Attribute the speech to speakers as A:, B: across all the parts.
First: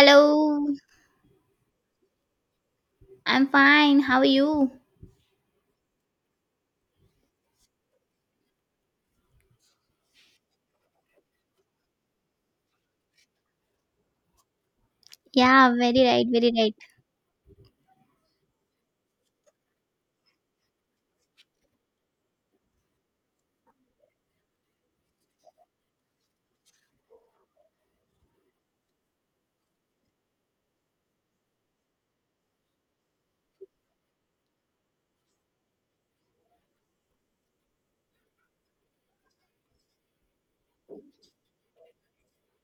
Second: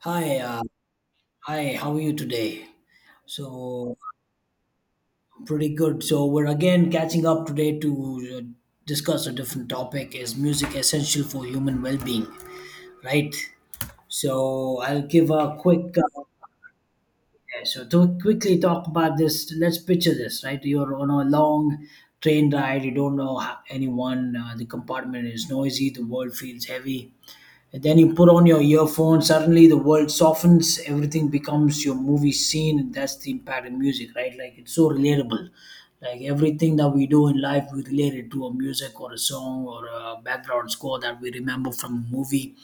A: Hi, uh, hi. How are you today?
B: I'm
A: So
B: fine. How are you?
A: pretty good. So we're again catching up today to discuss a different topic. Is music essential for human well-being? Right. So I'll give a
B: Yeah,
A: quick.
B: very
A: Uh,
B: right, very right.
A: yeah, so to quickly talk about this, let's picture this. Right, you're on a long train ride. You don't know anyone. The compartment is noisy. The world feels heavy. And then you put on your earphones, suddenly the world softens, everything becomes your movie scene. And that's the impact in music, right? Like it's so relatable. Like everything that we do in life, we relate it to a music or a song or a background score that we remember from a movie.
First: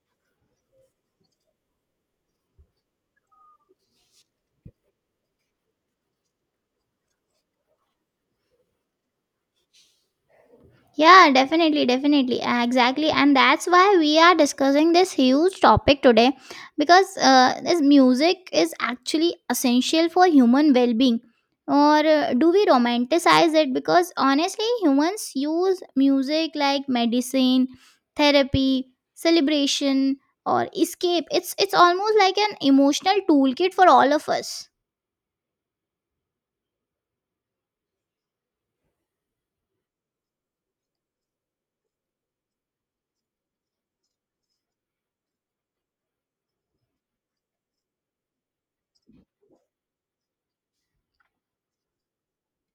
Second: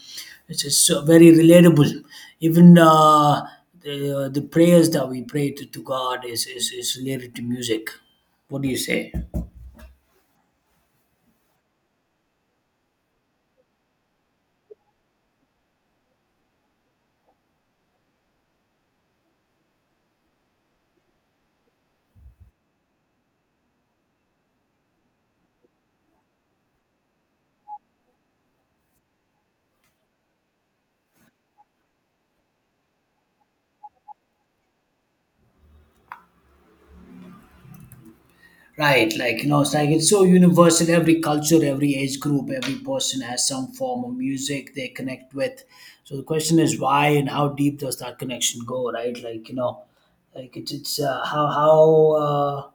A: It's just so very relatable. Even the prayers that we pray to God is related to music. What do you say?
B: Yeah, definitely, definitely. Exactly. And that's why we are discussing this huge topic today because this music is actually essential for human well being. Or do we romanticize it? Because honestly, humans use music like medicine, therapy, celebration, or escape. It's almost like an emotional toolkit for all of us.
A: Right, like you know, it's like it's so universal. Every culture, every age group, every person has some form of music they connect with. So the question is why and how deep does that connection go? Right, like you know, like it's how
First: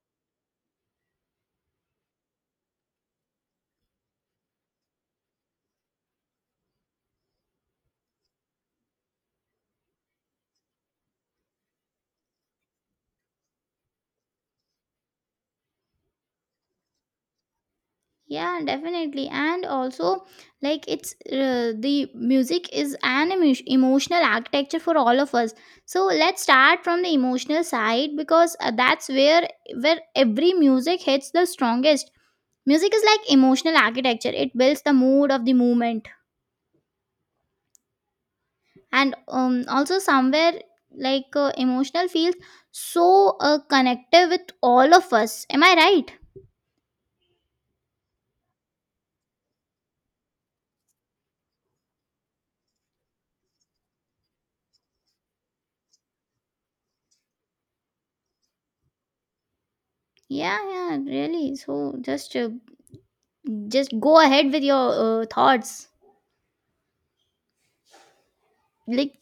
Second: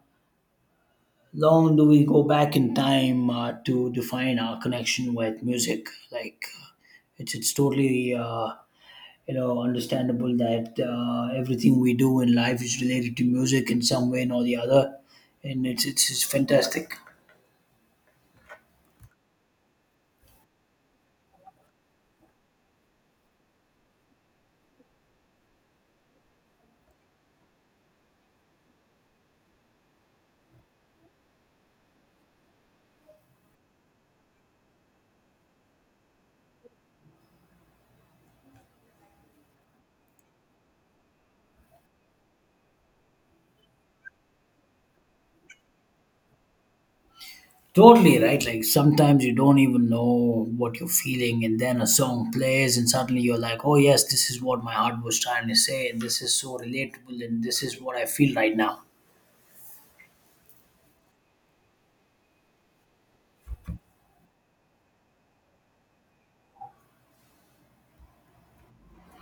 A: long do we go back in time to define our connection with music? Like it's totally you know understandable that everything we do in life is related to music in some way or the other, and it's fantastic.
B: Yeah, definitely. And also, like, it's the music is an emotional architecture for all of us. So let's start from the emotional side because that's where every music hits the strongest. Music is like emotional architecture. It builds the mood of the movement, and also somewhere like emotional feels so connected with all of us. Am I right?
A: Totally right. Like sometimes you don't even know what you're feeling, and then a song plays, and suddenly you're like, oh, yes, this is what my heart was trying to say, and this is so relatable, and this is what I feel right now.
B: Yeah, yeah, really. So just go ahead with your thoughts, like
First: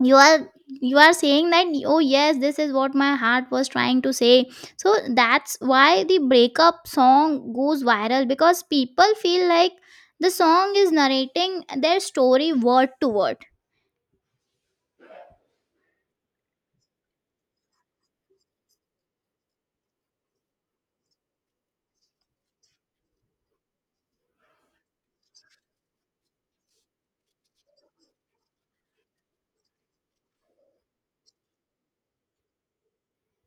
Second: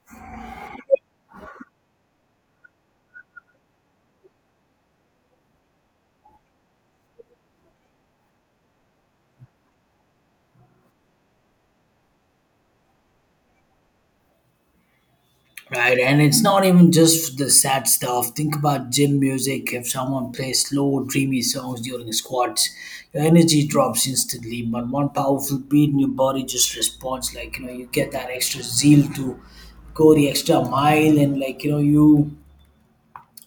B: you are saying that, "Oh yes, this is what my heart was trying to say." So that's why the breakup song goes viral, because people feel like the song is narrating their story word to word.
A: Right. And it's not even just the sad stuff. Think about gym music. If someone plays slow, dreamy songs during squats, your energy drops instantly. But one powerful beat and your body just responds like, you know, you get that extra zeal to go the extra mile and like you know you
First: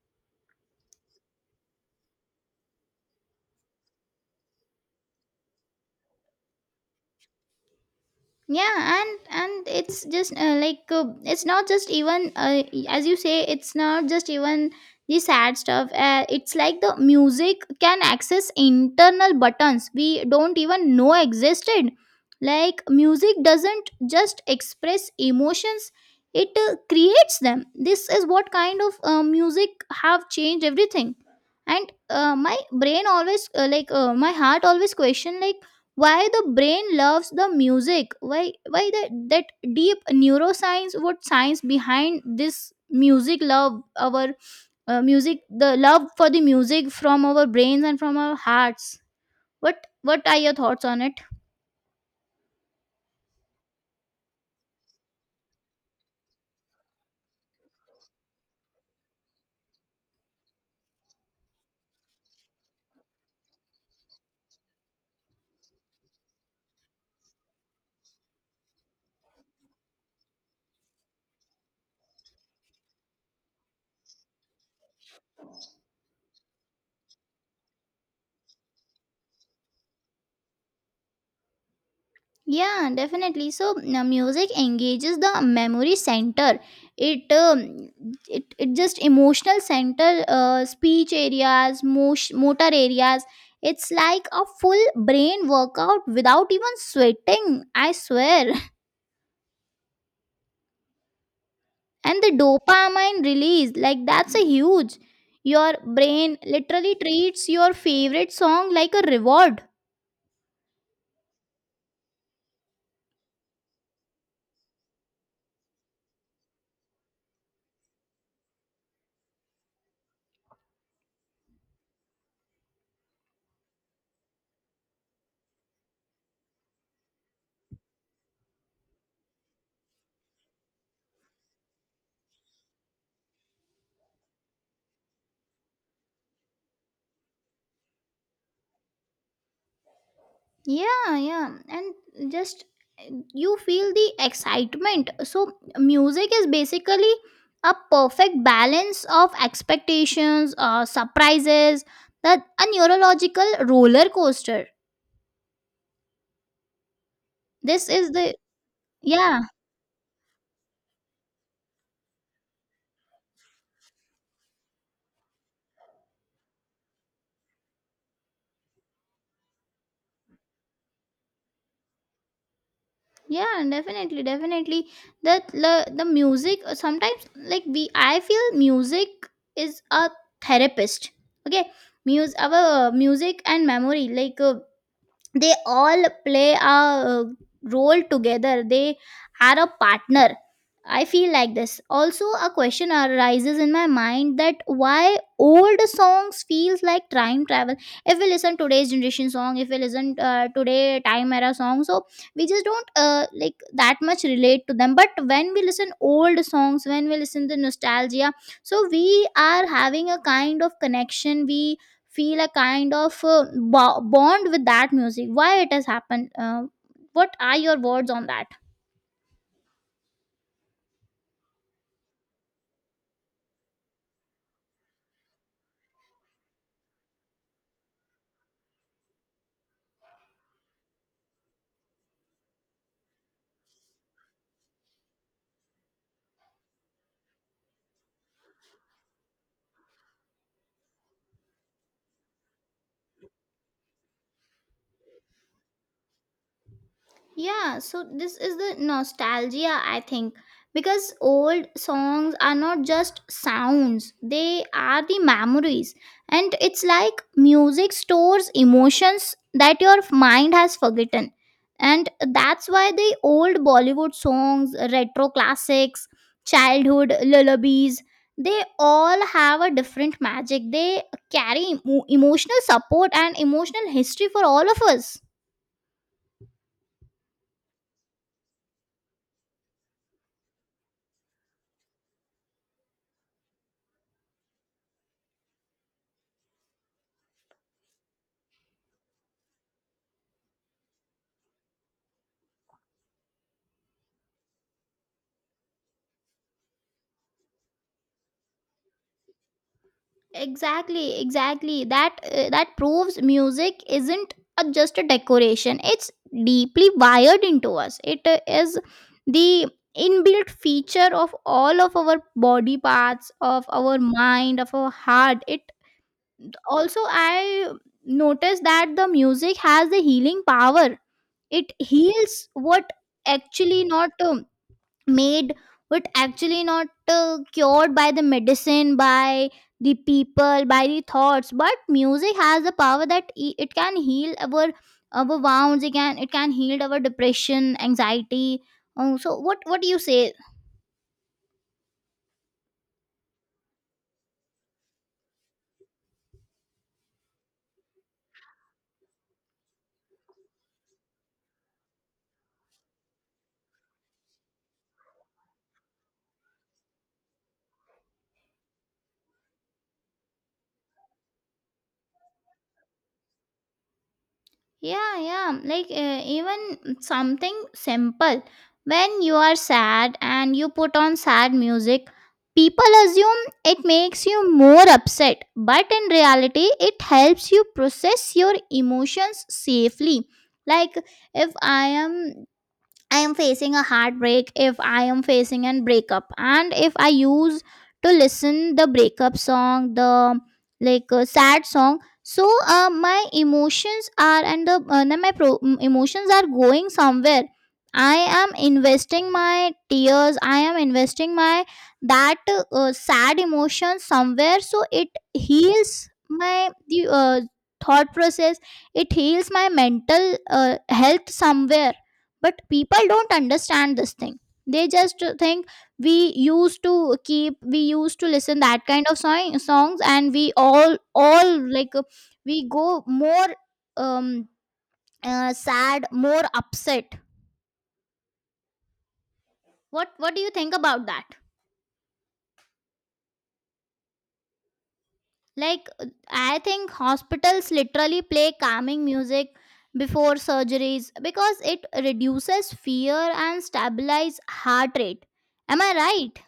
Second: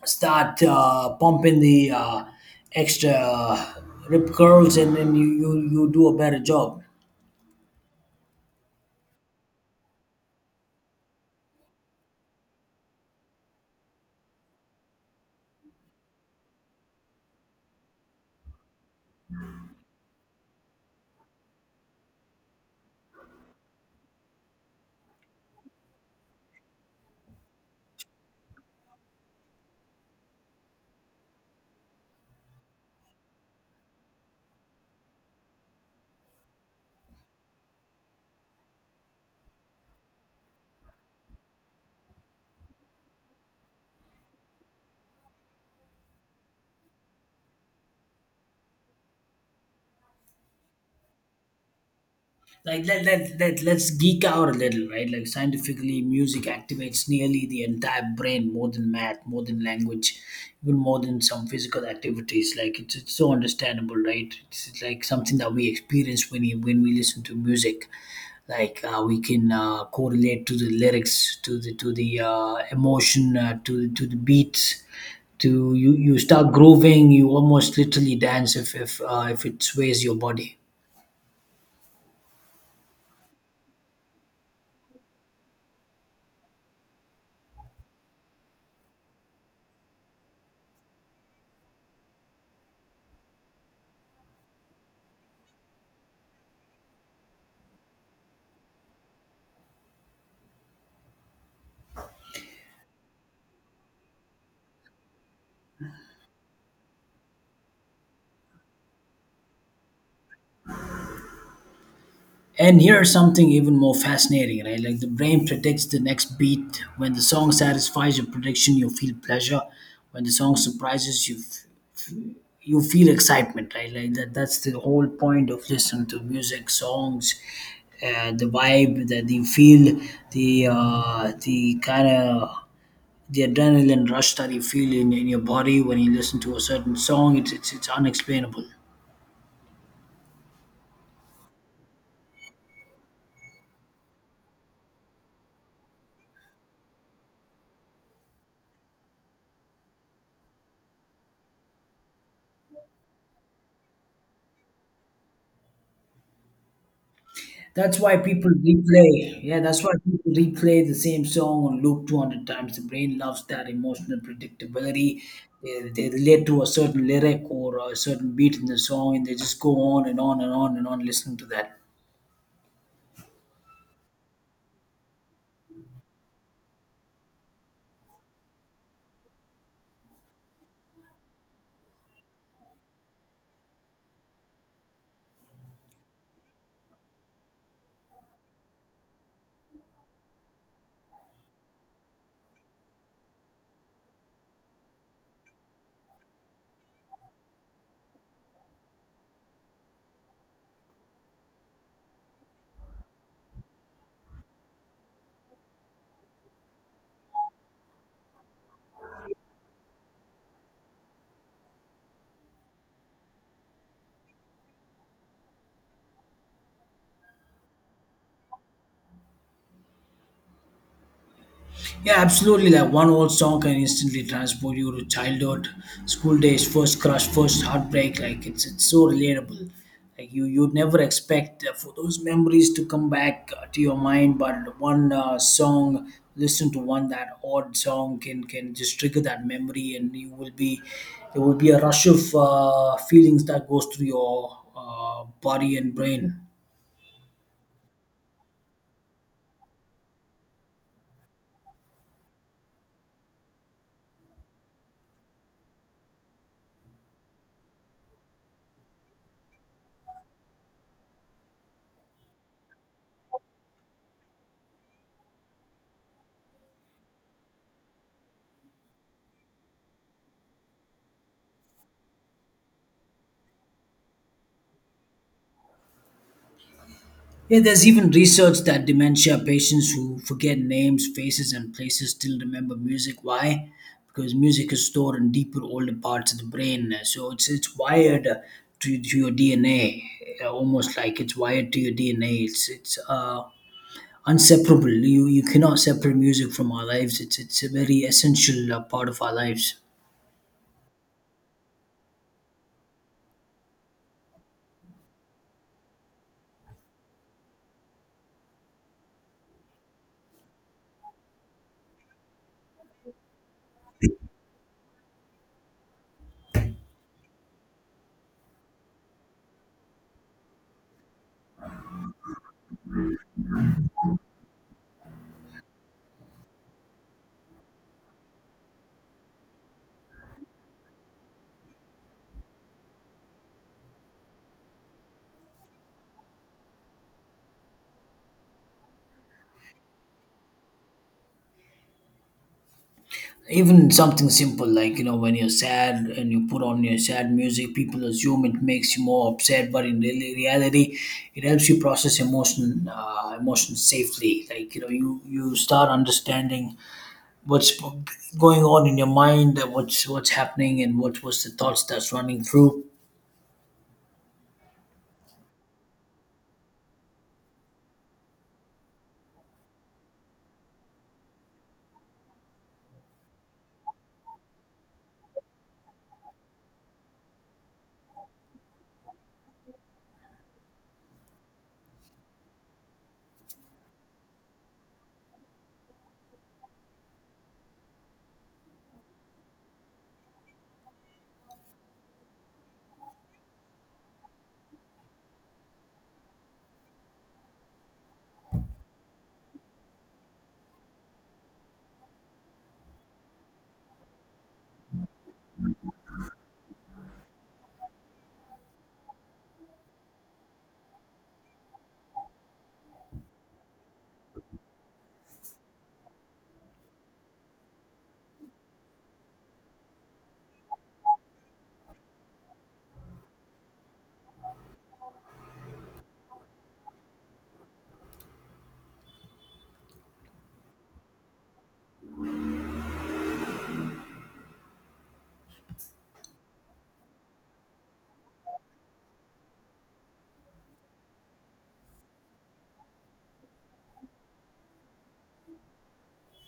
A: start pumping the extra rip curls and then you do a better job.
B: Yeah, and it's just it's not just even as you say, it's not just even the sad stuff. It's like the music can access internal buttons we don't even know existed. Like music doesn't just express emotions, it creates them. This is what kind of music have changed everything. And my brain always my heart always question, like why the brain loves the music, why that deep neuroscience, what science behind this music love our music, the love for the music from our brains and from our hearts. What are your thoughts on it?
A: Let's geek out a little, right? Like scientifically music activates nearly the entire brain, more than math, more than language, even more than some physical activities. Like it's so understandable, right? It's like something that we experience when we listen to music. Like we can correlate to the lyrics, to the emotion, to the beats. To you start grooving, you almost literally dance if it sways your body.
B: Yeah, definitely. So music engages the memory center. It just emotional center, speech areas, motion, motor areas. It's like a full brain workout without even sweating. I swear. And the dopamine release, like that's a huge. Your brain literally treats your favorite song like a reward.
A: And here's something even more fascinating, right? Like the brain predicts the next beat. When the song satisfies your prediction, you feel pleasure. When the song surprises you, you feel excitement, right? Like that. That's the whole point of listening to music, songs, the vibe that you feel, the kind of the adrenaline rush that you feel in your body when you listen to a certain song. It's unexplainable.
B: Yeah, yeah. And just you feel the excitement. So, music is basically a perfect balance of expectations, surprises, that a neurological roller coaster. This
A: That's
B: is
A: why
B: the
A: people
B: yeah,
A: replay. Yeah, that's why people replay the same song on loop 200 times. The brain loves that emotional predictability. They relate to a certain lyric or a certain beat in the song and they just go on and on and on and on listening to that.
B: yeah, definitely, definitely. That the music sometimes, like we I feel music is a therapist. Okay, music our music and memory, like they all play a role together. They are a partner. I feel like this also, a question arises in my mind that why old songs feels like time travel. If we listen today's generation song, if we listen today time era song, so we just don't like that much relate to them. But when we listen old songs, when we listen to nostalgia, so we are having a kind of connection, we feel a kind of bond with that music. Why it has happened? What are your words on that?
A: Yeah, absolutely. Like one old song can instantly transport you to childhood, school days, first crush, first heartbreak. Like it's so relatable. Like you you'd never expect for those memories to come back to your mind, but one song, listen to one that odd song can just trigger that memory, and you will be there will be a rush of feelings that goes through your body and brain.
B: Yeah, so this is the nostalgia, I think, because old songs are not just sounds, they are the memories. And it's like music stores emotions that your mind has forgotten. And that's why the old Bollywood songs, retro classics, childhood lullabies, they all have a different magic. They carry emotional support and emotional history for all of us.
A: Yeah, there's even research that dementia patients who forget names, faces, and places still remember music. Why? Because music is stored in deeper, older parts of the brain. So it's wired to your DNA, almost like it's wired to your DNA. It's inseparable. You cannot separate music from our lives. It's a very essential part of our lives.
B: Exactly, exactly. That that proves music isn't a, just a decoration. It's deeply wired into us. It is the inbuilt feature of all of our body parts, of our mind, of our heart. It also, I noticed that the music has the healing power. It heals what actually not made, but actually not cured by the medicine, by the people, by the thoughts. But music has the power that, it can heal our wounds, it can, it can heal our depression, anxiety. So what do you say?
A: Even something simple, like you know, when you're sad and you put on your sad music, people assume it makes you more upset, but in really reality it helps you process emotions safely. Like you know, you start understanding what's going on in your mind, what's happening and what was the thoughts that's running through.
B: Yeah, yeah. Like even something simple. When you are sad and you put on sad music, people assume it makes you more upset, but in reality, it helps you process your emotions safely. Like if I am facing a heartbreak, if I am facing a breakup, and if I use to listen the breakup song, the like sad song, so my emotions are and the no, my emotions are going somewhere. I am investing my tears. I am investing my that sad emotion somewhere, so it heals my the thought process. It heals my mental health somewhere, but people don't understand this thing. They just think we used to keep, we used to listen that kind of song, songs, and we all, like we go more um sad, more upset. What do you think about that? Like I think hospitals literally play calming music before surgeries because it reduces fear and stabilize heart rate. Am I right?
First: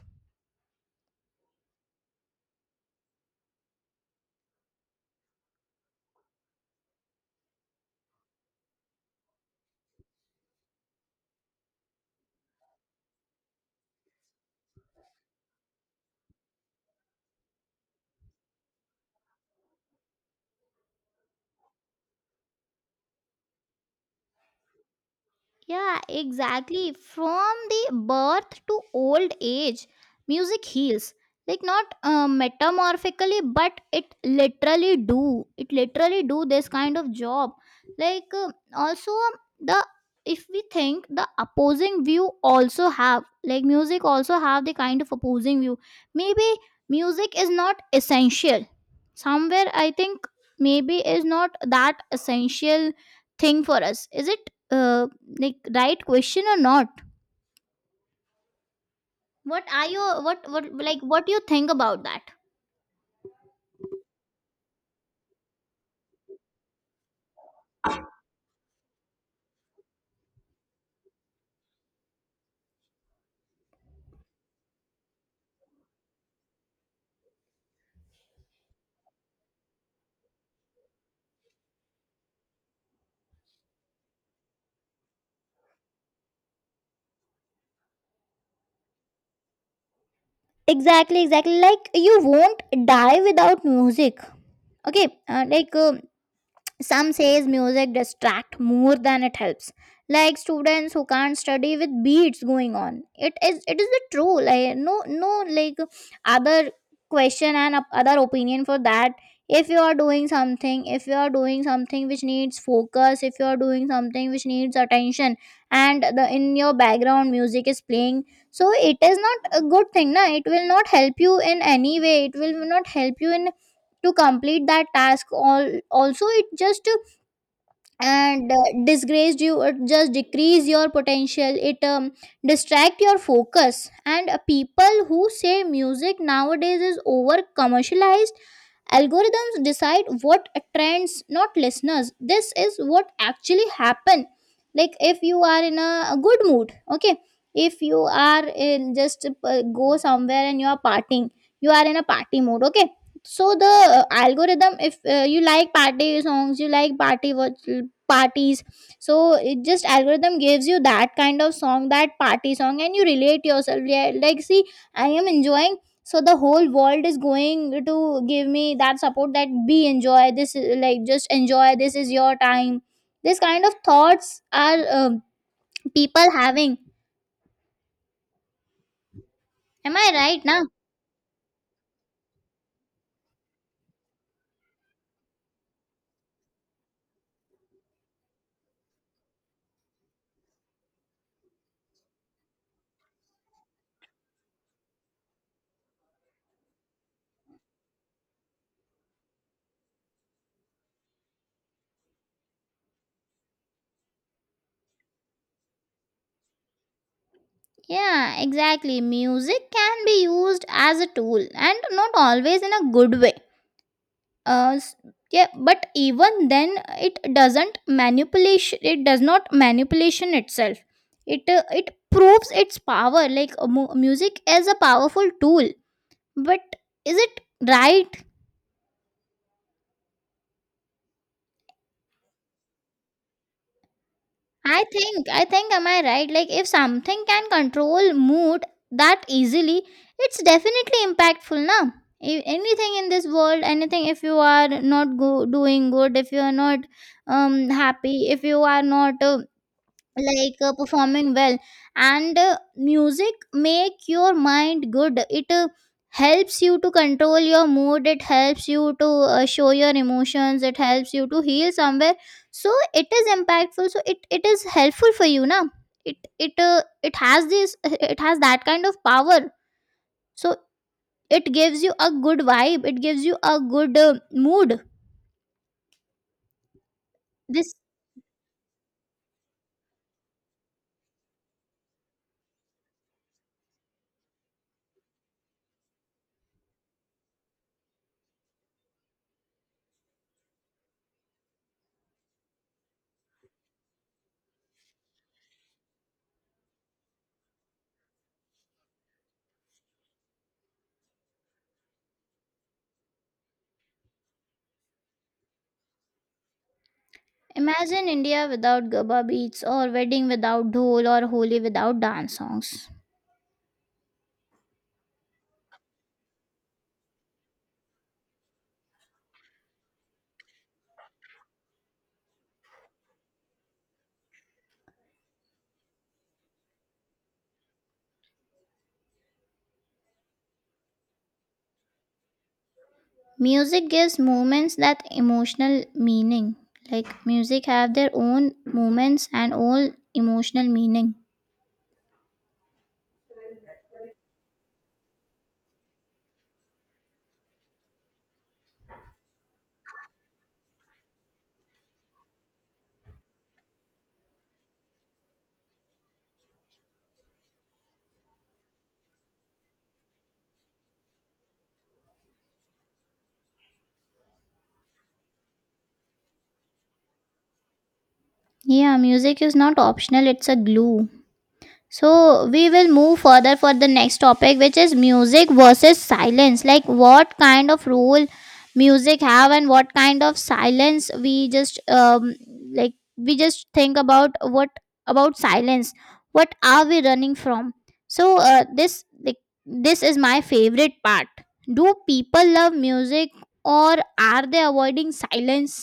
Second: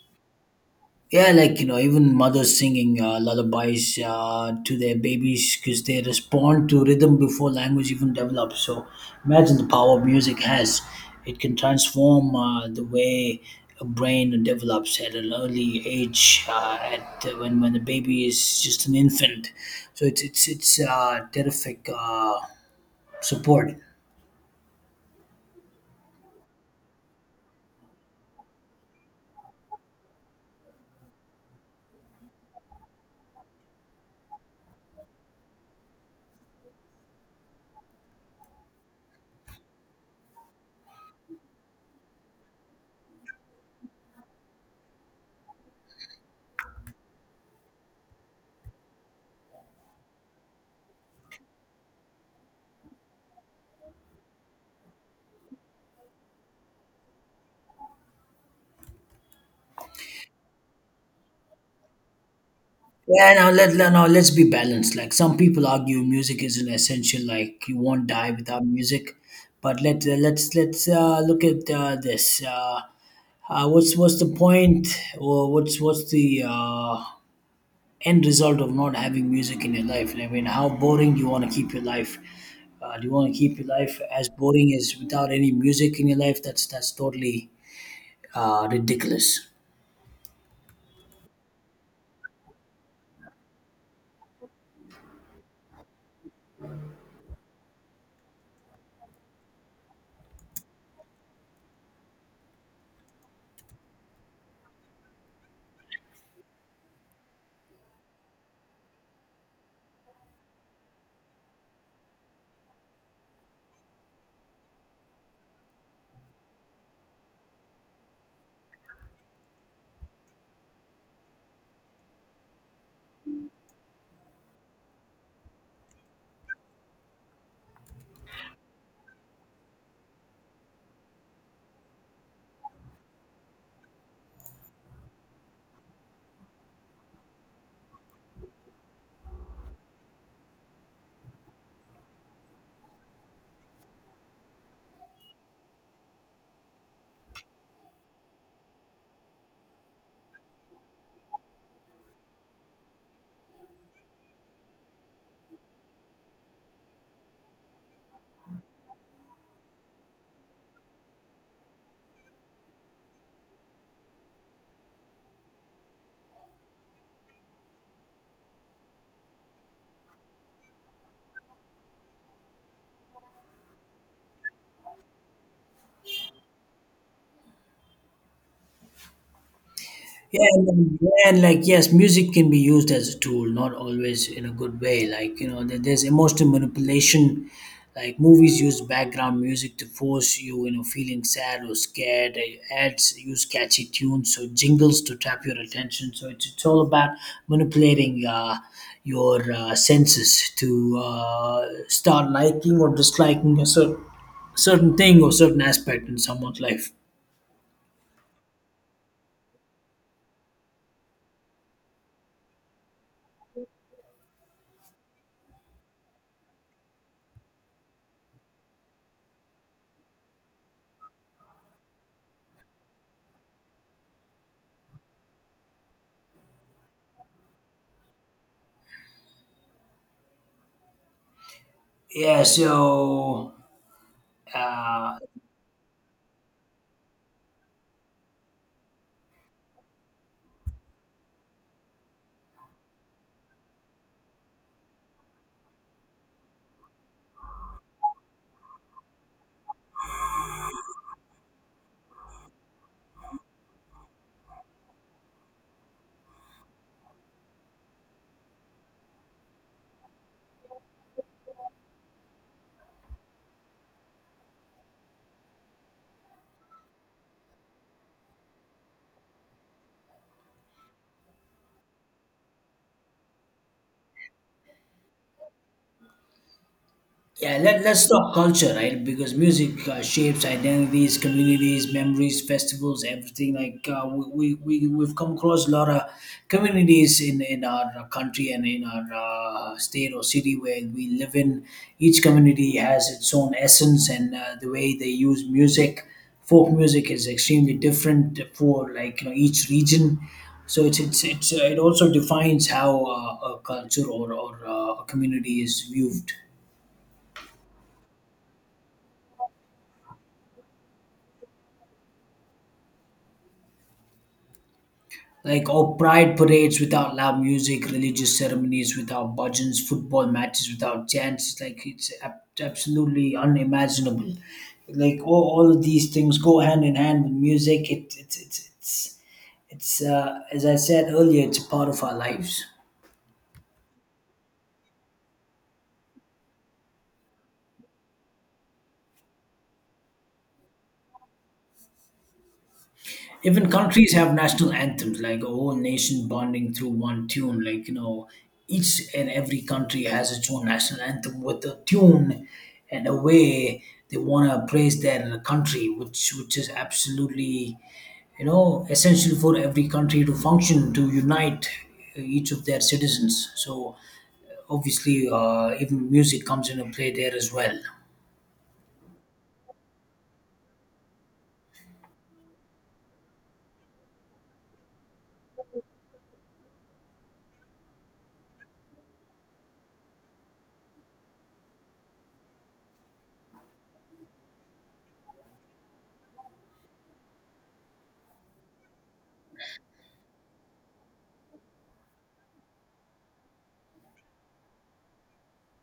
A: Yeah, like you know, even mothers singing lullabies to their babies because they respond to rhythm before language even develops. So imagine the power music has. It can transform the way a brain develops at an early age, at when the baby is just an infant. So it's terrific support.
B: Yeah, exactly. From the birth to old age, music heals. Like not metamorphically, but it literally do. It literally do this kind of job. Like also, the if we think the opposing view also have, like music also have the kind of opposing view. Maybe music is not essential. Somewhere I think maybe is not that essential thing for us. Is it? uh, like right question or not? What are your what like, what do you think about that?
A: Yeah, now now let's be balanced. Like some people argue, music isn't essential. Like you won't die without music. But let's look at this. What's the point, or what's the end result of not having music in your life? I mean, how boring do you want to keep your life? Do you want to keep your life as boring as without any music in your life? That's totally ridiculous.
B: Exactly, exactly. Like you won't die without music. Okay, some says music distract more than it helps, like students who can't study with beats going on. It is the true, like no, no, like other question and other opinion for that. If you are doing something, if you are doing something which needs focus, if you are doing something which needs attention, and the in your background music is playing, so it is not a good thing, na. It will not help you in any way, it will not help you in to complete that task all. Also it just and disgraced you, it just decrease your potential. It distract your focus. And people who say music nowadays is over commercialized, algorithms decide what trends, not listeners. This is what actually happen. Like if you are in a good mood, okay, if you are in just go somewhere and you are partying, you are in a party mood, okay. So the algorithm, if you like party songs, you like party watch, parties, so it just algorithm gives you that kind of song, that party song, and you relate yourself. Yeah, like see, I am enjoying. So the whole world is going to give me that support. That be enjoy this, like just enjoy. This is your time. This kind of thoughts are people having. Am I right
A: Yeah,
B: now?
A: and, then- yeah, and like yes, music can be used as a tool, not always in a good way. Like you know, there's emotional manipulation. Like movies use background music to force you, you know, feeling sad or scared. Ads use catchy tunes or jingles to trap your attention. So it's all about manipulating your senses to start liking or disliking a certain thing or certain aspect in someone's life.
B: Yeah, exactly. Music can be used as a tool and not always in a good way. Uh, s- yeah, but even then, it doesn't manipulation. It does not manipulation itself. It it proves its power. Like music is a powerful tool, but is it right?
A: Yeah, so uh,
B: I think, am I right? Like, if something can control mood that easily, it's definitely impactful, na? Anything in this world, anything, if you are not doing good, if you are not happy, if you are not performing well, and music make your mind good. It helps you to control your mood, it helps you to show your emotions, it helps you to heal somewhere, so it is impactful. So it is helpful for you now. It it has this, it has that kind of power. So it gives you a good vibe, it gives you a good mood.
A: Yeah,
B: This
A: let's talk culture, right? Because music shapes identities, communities, memories, festivals, everything. Like we've come across a lot of communities in our country and in our state or city where we live in. Each community has its own essence and the way they use music. Folk music is extremely different for, like you know, each region. So it's it also defines how a culture, or a community is viewed.
B: Imagine India without gabba beats, or wedding without dhol, or holi without dance songs.
A: Like, oh, pride parades without loud music, religious ceremonies without budgeons, football matches without chants. Like, it's absolutely unimaginable. Like, all of these things go hand in hand with music. It's, as I said earlier, it's a part of our lives.
B: Music gives moments that emotional meaning. Like music have their own moments and all emotional meaning.
A: Even countries have national anthems, like a whole nation bonding through one tune. Like, you know, each and every country has its own national anthem with a tune and a way they want to praise their country, which is absolutely, you know, essential for every country to function, to unite each of their citizens. So, obviously, even music comes into play there as well.
B: Yeah, music is not optional, it's a glue. So we will move further for the next topic, which is music versus silence. Like what kind of role music have, and what kind of silence we just we just think about, what about silence? What are we running from? So this like, this is my favorite part. Do people love music, or are they avoiding silence?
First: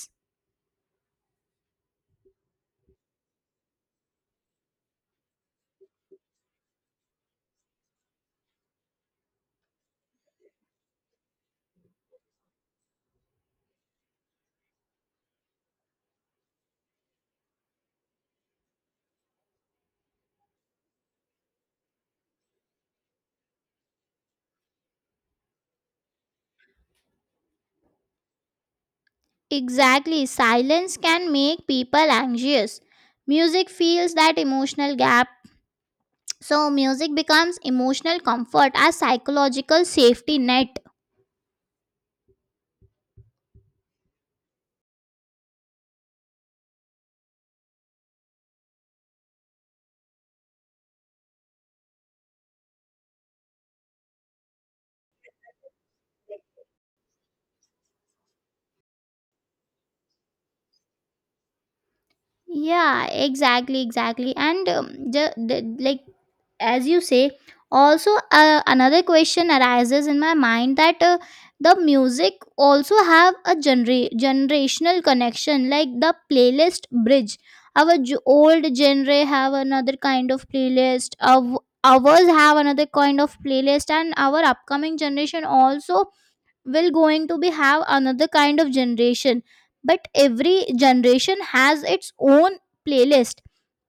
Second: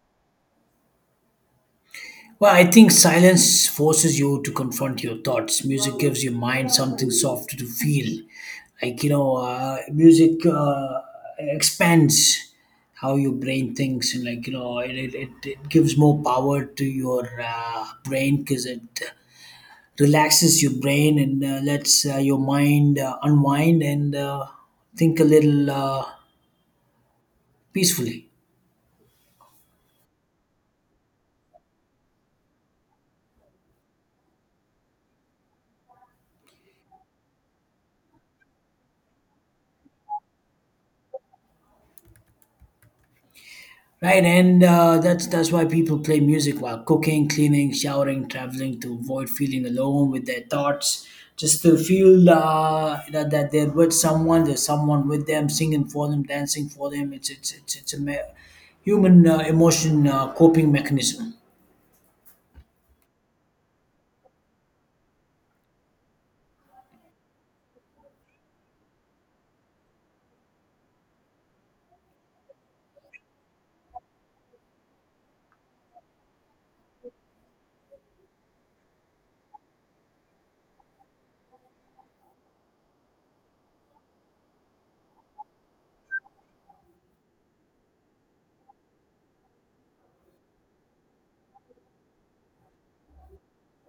A: Well, I think silence forces you to confront your thoughts. Music gives your mind something soft to feel. Like, you know, music expands how your brain thinks, and, like, you know, it gives more power to your brain because it relaxes your brain and lets your mind unwind and think a little peacefully.
B: Exactly, silence can make people anxious. Music feels that emotional gap, so music becomes emotional comfort as psychological safety net.
A: Right, and that's why people play music while cooking, cleaning, showering, traveling to avoid feeling alone with their thoughts, just to feel that they're with someone, there's someone with them, singing for them, dancing for them. It's a human emotion coping mechanism.
B: Yeah, exactly, exactly. And ju- the, like as you say, also another question arises in my mind that the music also have a generational connection, like the playlist bridge. Our old genre have another kind of playlist. Ours have another kind of playlist, and our upcoming generation also will going to be have another kind of generation. But every generation has its own playlist.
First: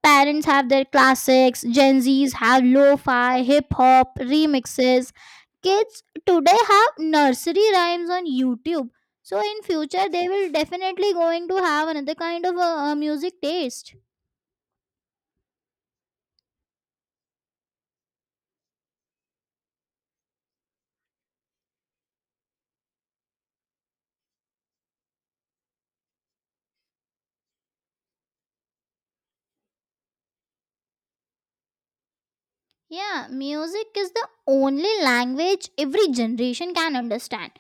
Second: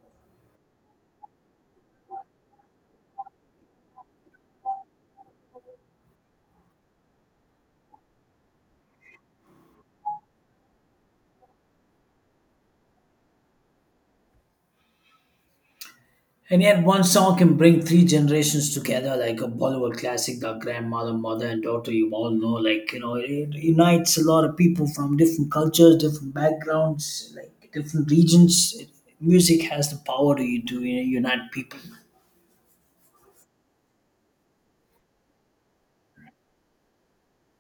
B: Parents have their classics, gen z's have lo-fi hip-hop remixes, kids today have nursery rhymes on YouTube. So in future they will definitely going to have another kind of music taste.
A: And yet, one song can bring three generations together, like a Bollywood classic, The Grandmother, Mother, and Daughter, you all know. Like, you know, it unites a lot of people from different cultures, different backgrounds, like different regions. It, music has the power to you know, unite people.
B: Yeah, music is the only language every generation can understand.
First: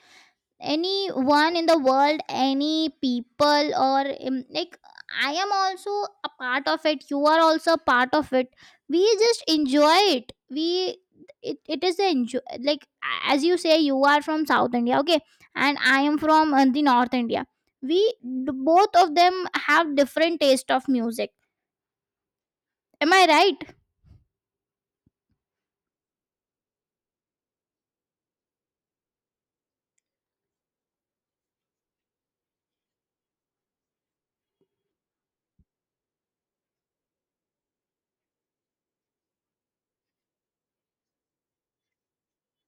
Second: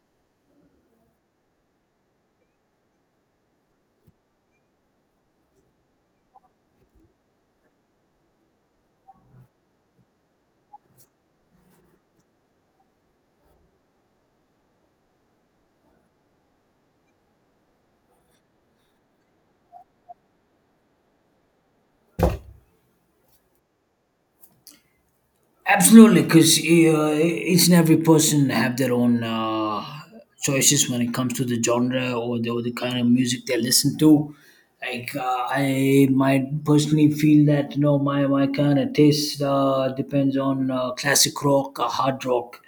B: Anyone in the world, any people, or like, I am also a part of it, you are also a part of it. We just enjoy it. It is the enjoy. As you say, you are from south India, okay, and I am from the north India. We both of them have different taste of music. Am I right?
A: Absolutely, because each and every person have their own choices when it comes to the genre or the kind of music they listen to. Like I might personally feel that you know my kind of taste depends on classic rock or hard rock,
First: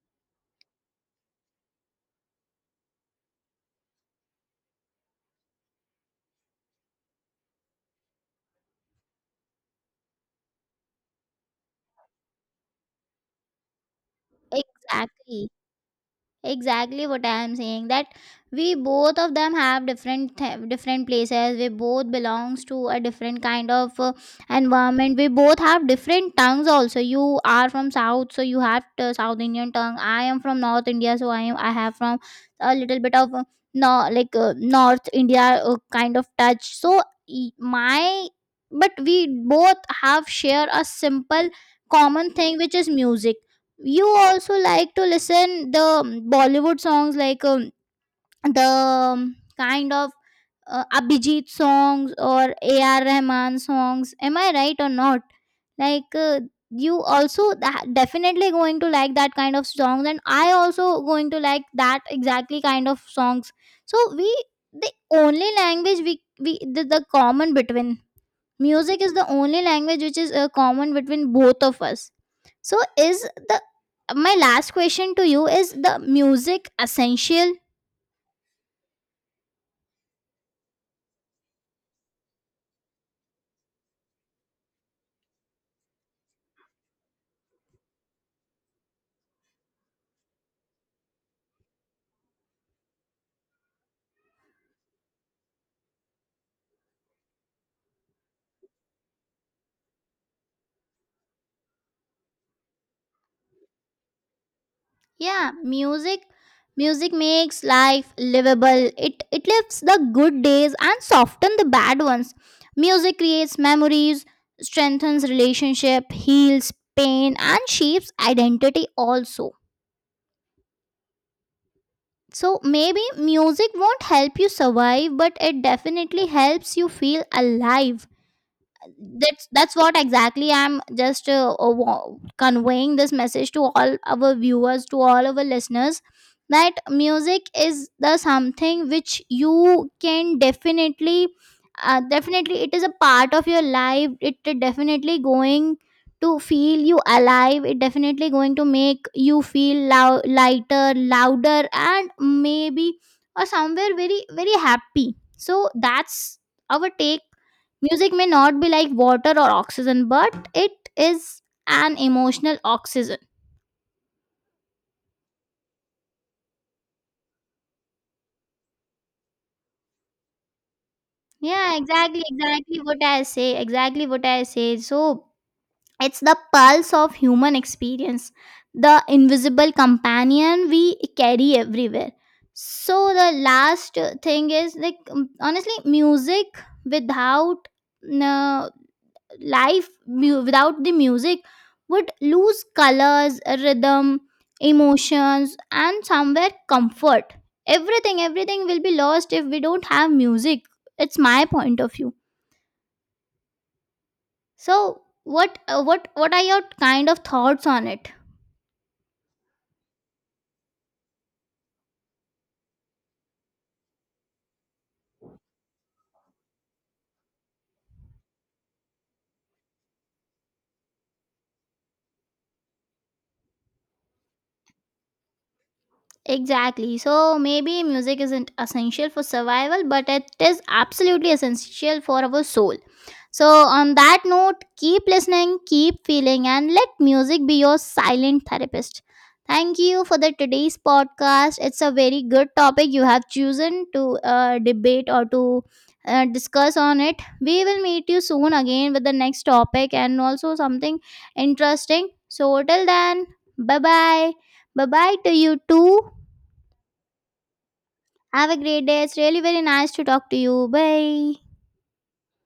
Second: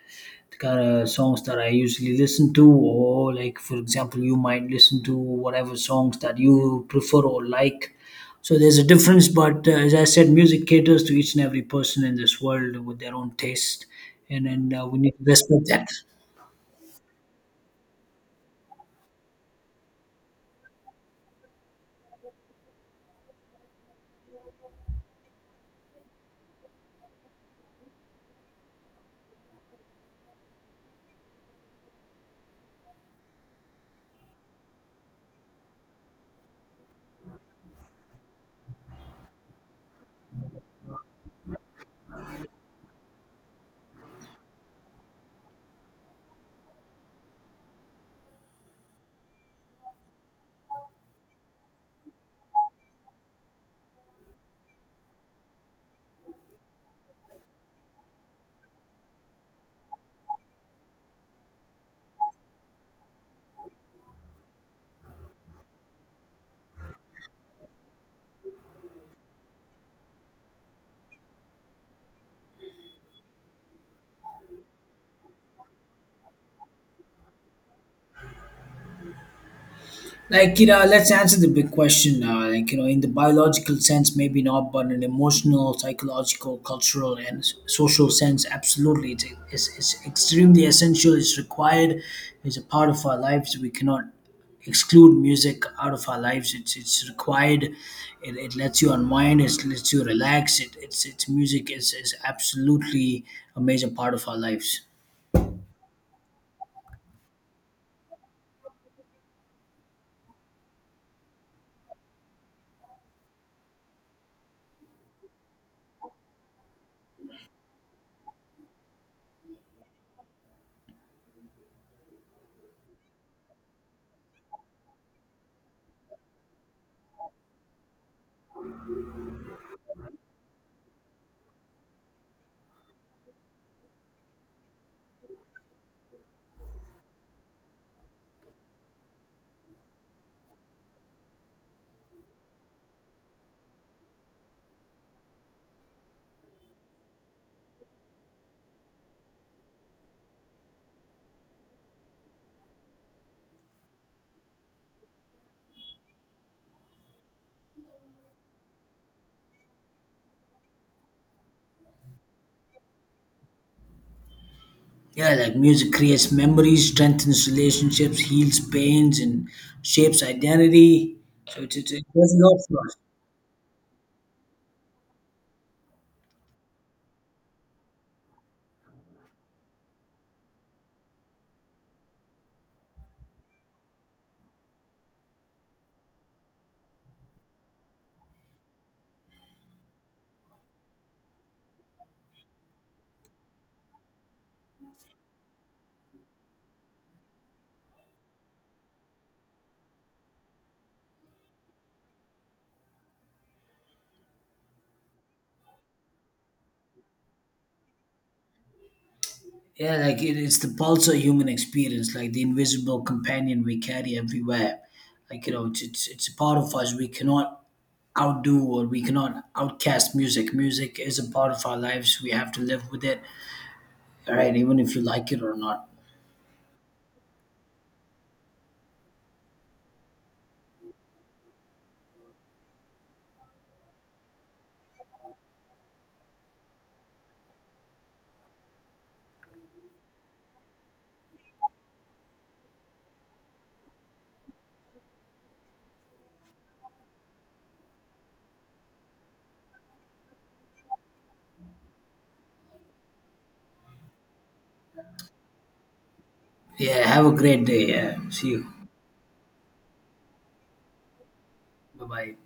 A: the kind of songs that I usually listen to, or like for example, you might listen to whatever songs that you prefer or like, so there's a difference, but as I said, music caters to each and every person in this world with their own taste, and we need to
B: Exactly,
A: respect that.
B: exactly what I am saying, that we both of them have different different places. We both belongs to a different kind of environment. We both have different tongues also. You are from south, so you have south indian tongue. I am from north India, so I have from a little bit of no like north India kind of touch. So e- my but we both have share a simple common thing, which is music. You also like to listen the bollywood songs, like the kind of abhijit songs or ar rahman songs. Am I right or not? like uh, you also definitely going to like that kind of songs, and I also going to like that exactly kind of songs. So we the only language we the common between music is the only language which is common between both of us. So is the my last question to you is: the music essential?
A: Like you know, let's answer the big question. Like you know, in the biological sense, maybe not, but in emotional, psychological, cultural, and social sense, absolutely, it's extremely essential. It's required. It's a part of our lives. We cannot exclude music out of our lives. It's required. It lets you unwind. It lets you relax. It's, music is absolutely a major part of our lives.
B: Yeah, music makes life livable. It lifts the good days and soften the bad ones. Music creates memories, strengthens relationship, heals pain and shapes identity also. So maybe music won't help you survive, but it definitely helps you feel alive. That's what exactly I'm just conveying this message to all our viewers, to all our listeners, that music is the something which you can definitely definitely it is a part of your life. It definitely going to feel you alive. It definitely going to make you feel lighter, louder, and maybe or somewhere very very happy. So that's our take. Music may not be like water or oxygen, but it is an emotional oxygen.
A: Yeah, like music creates memories, strengthens relationships, heals pains, and shapes identity. So
B: Yeah,
A: it
B: exactly,
A: does a lot
B: exactly
A: for us.
B: what I say, exactly what I say. So it's the pulse of human experience, the invisible companion we carry everywhere. So the last thing is, like, honestly, music without no life without the music would lose colors, rhythm, emotions, and somewhere comfort. Everything will be lost if we don't have music. It's my point of view. So what are your kind of thoughts on it?
A: Yeah, like it's the pulse of human experience, like the invisible companion we carry everywhere. Like you know, it's a part of us. We cannot outdo, or we cannot outcast music. Music is a part of our lives. We have to live with it. All right, even if you like it or not.
B: Exactly. So maybe music isn't essential for survival, but it is absolutely essential for our soul. So, on that note, keep listening, keep feeling, and let music be your silent therapist. Thank you for the today's podcast. It's a very good topic you have chosen to debate or to discuss on it. We will meet you soon again with the next topic and also something interesting. So, till then, bye bye. Bye bye to you too.
A: Yeah, have a great day. Yeah, see
B: Have a
A: you.
B: great day. It's really very nice to talk to you. Bye.
A: Bye bye.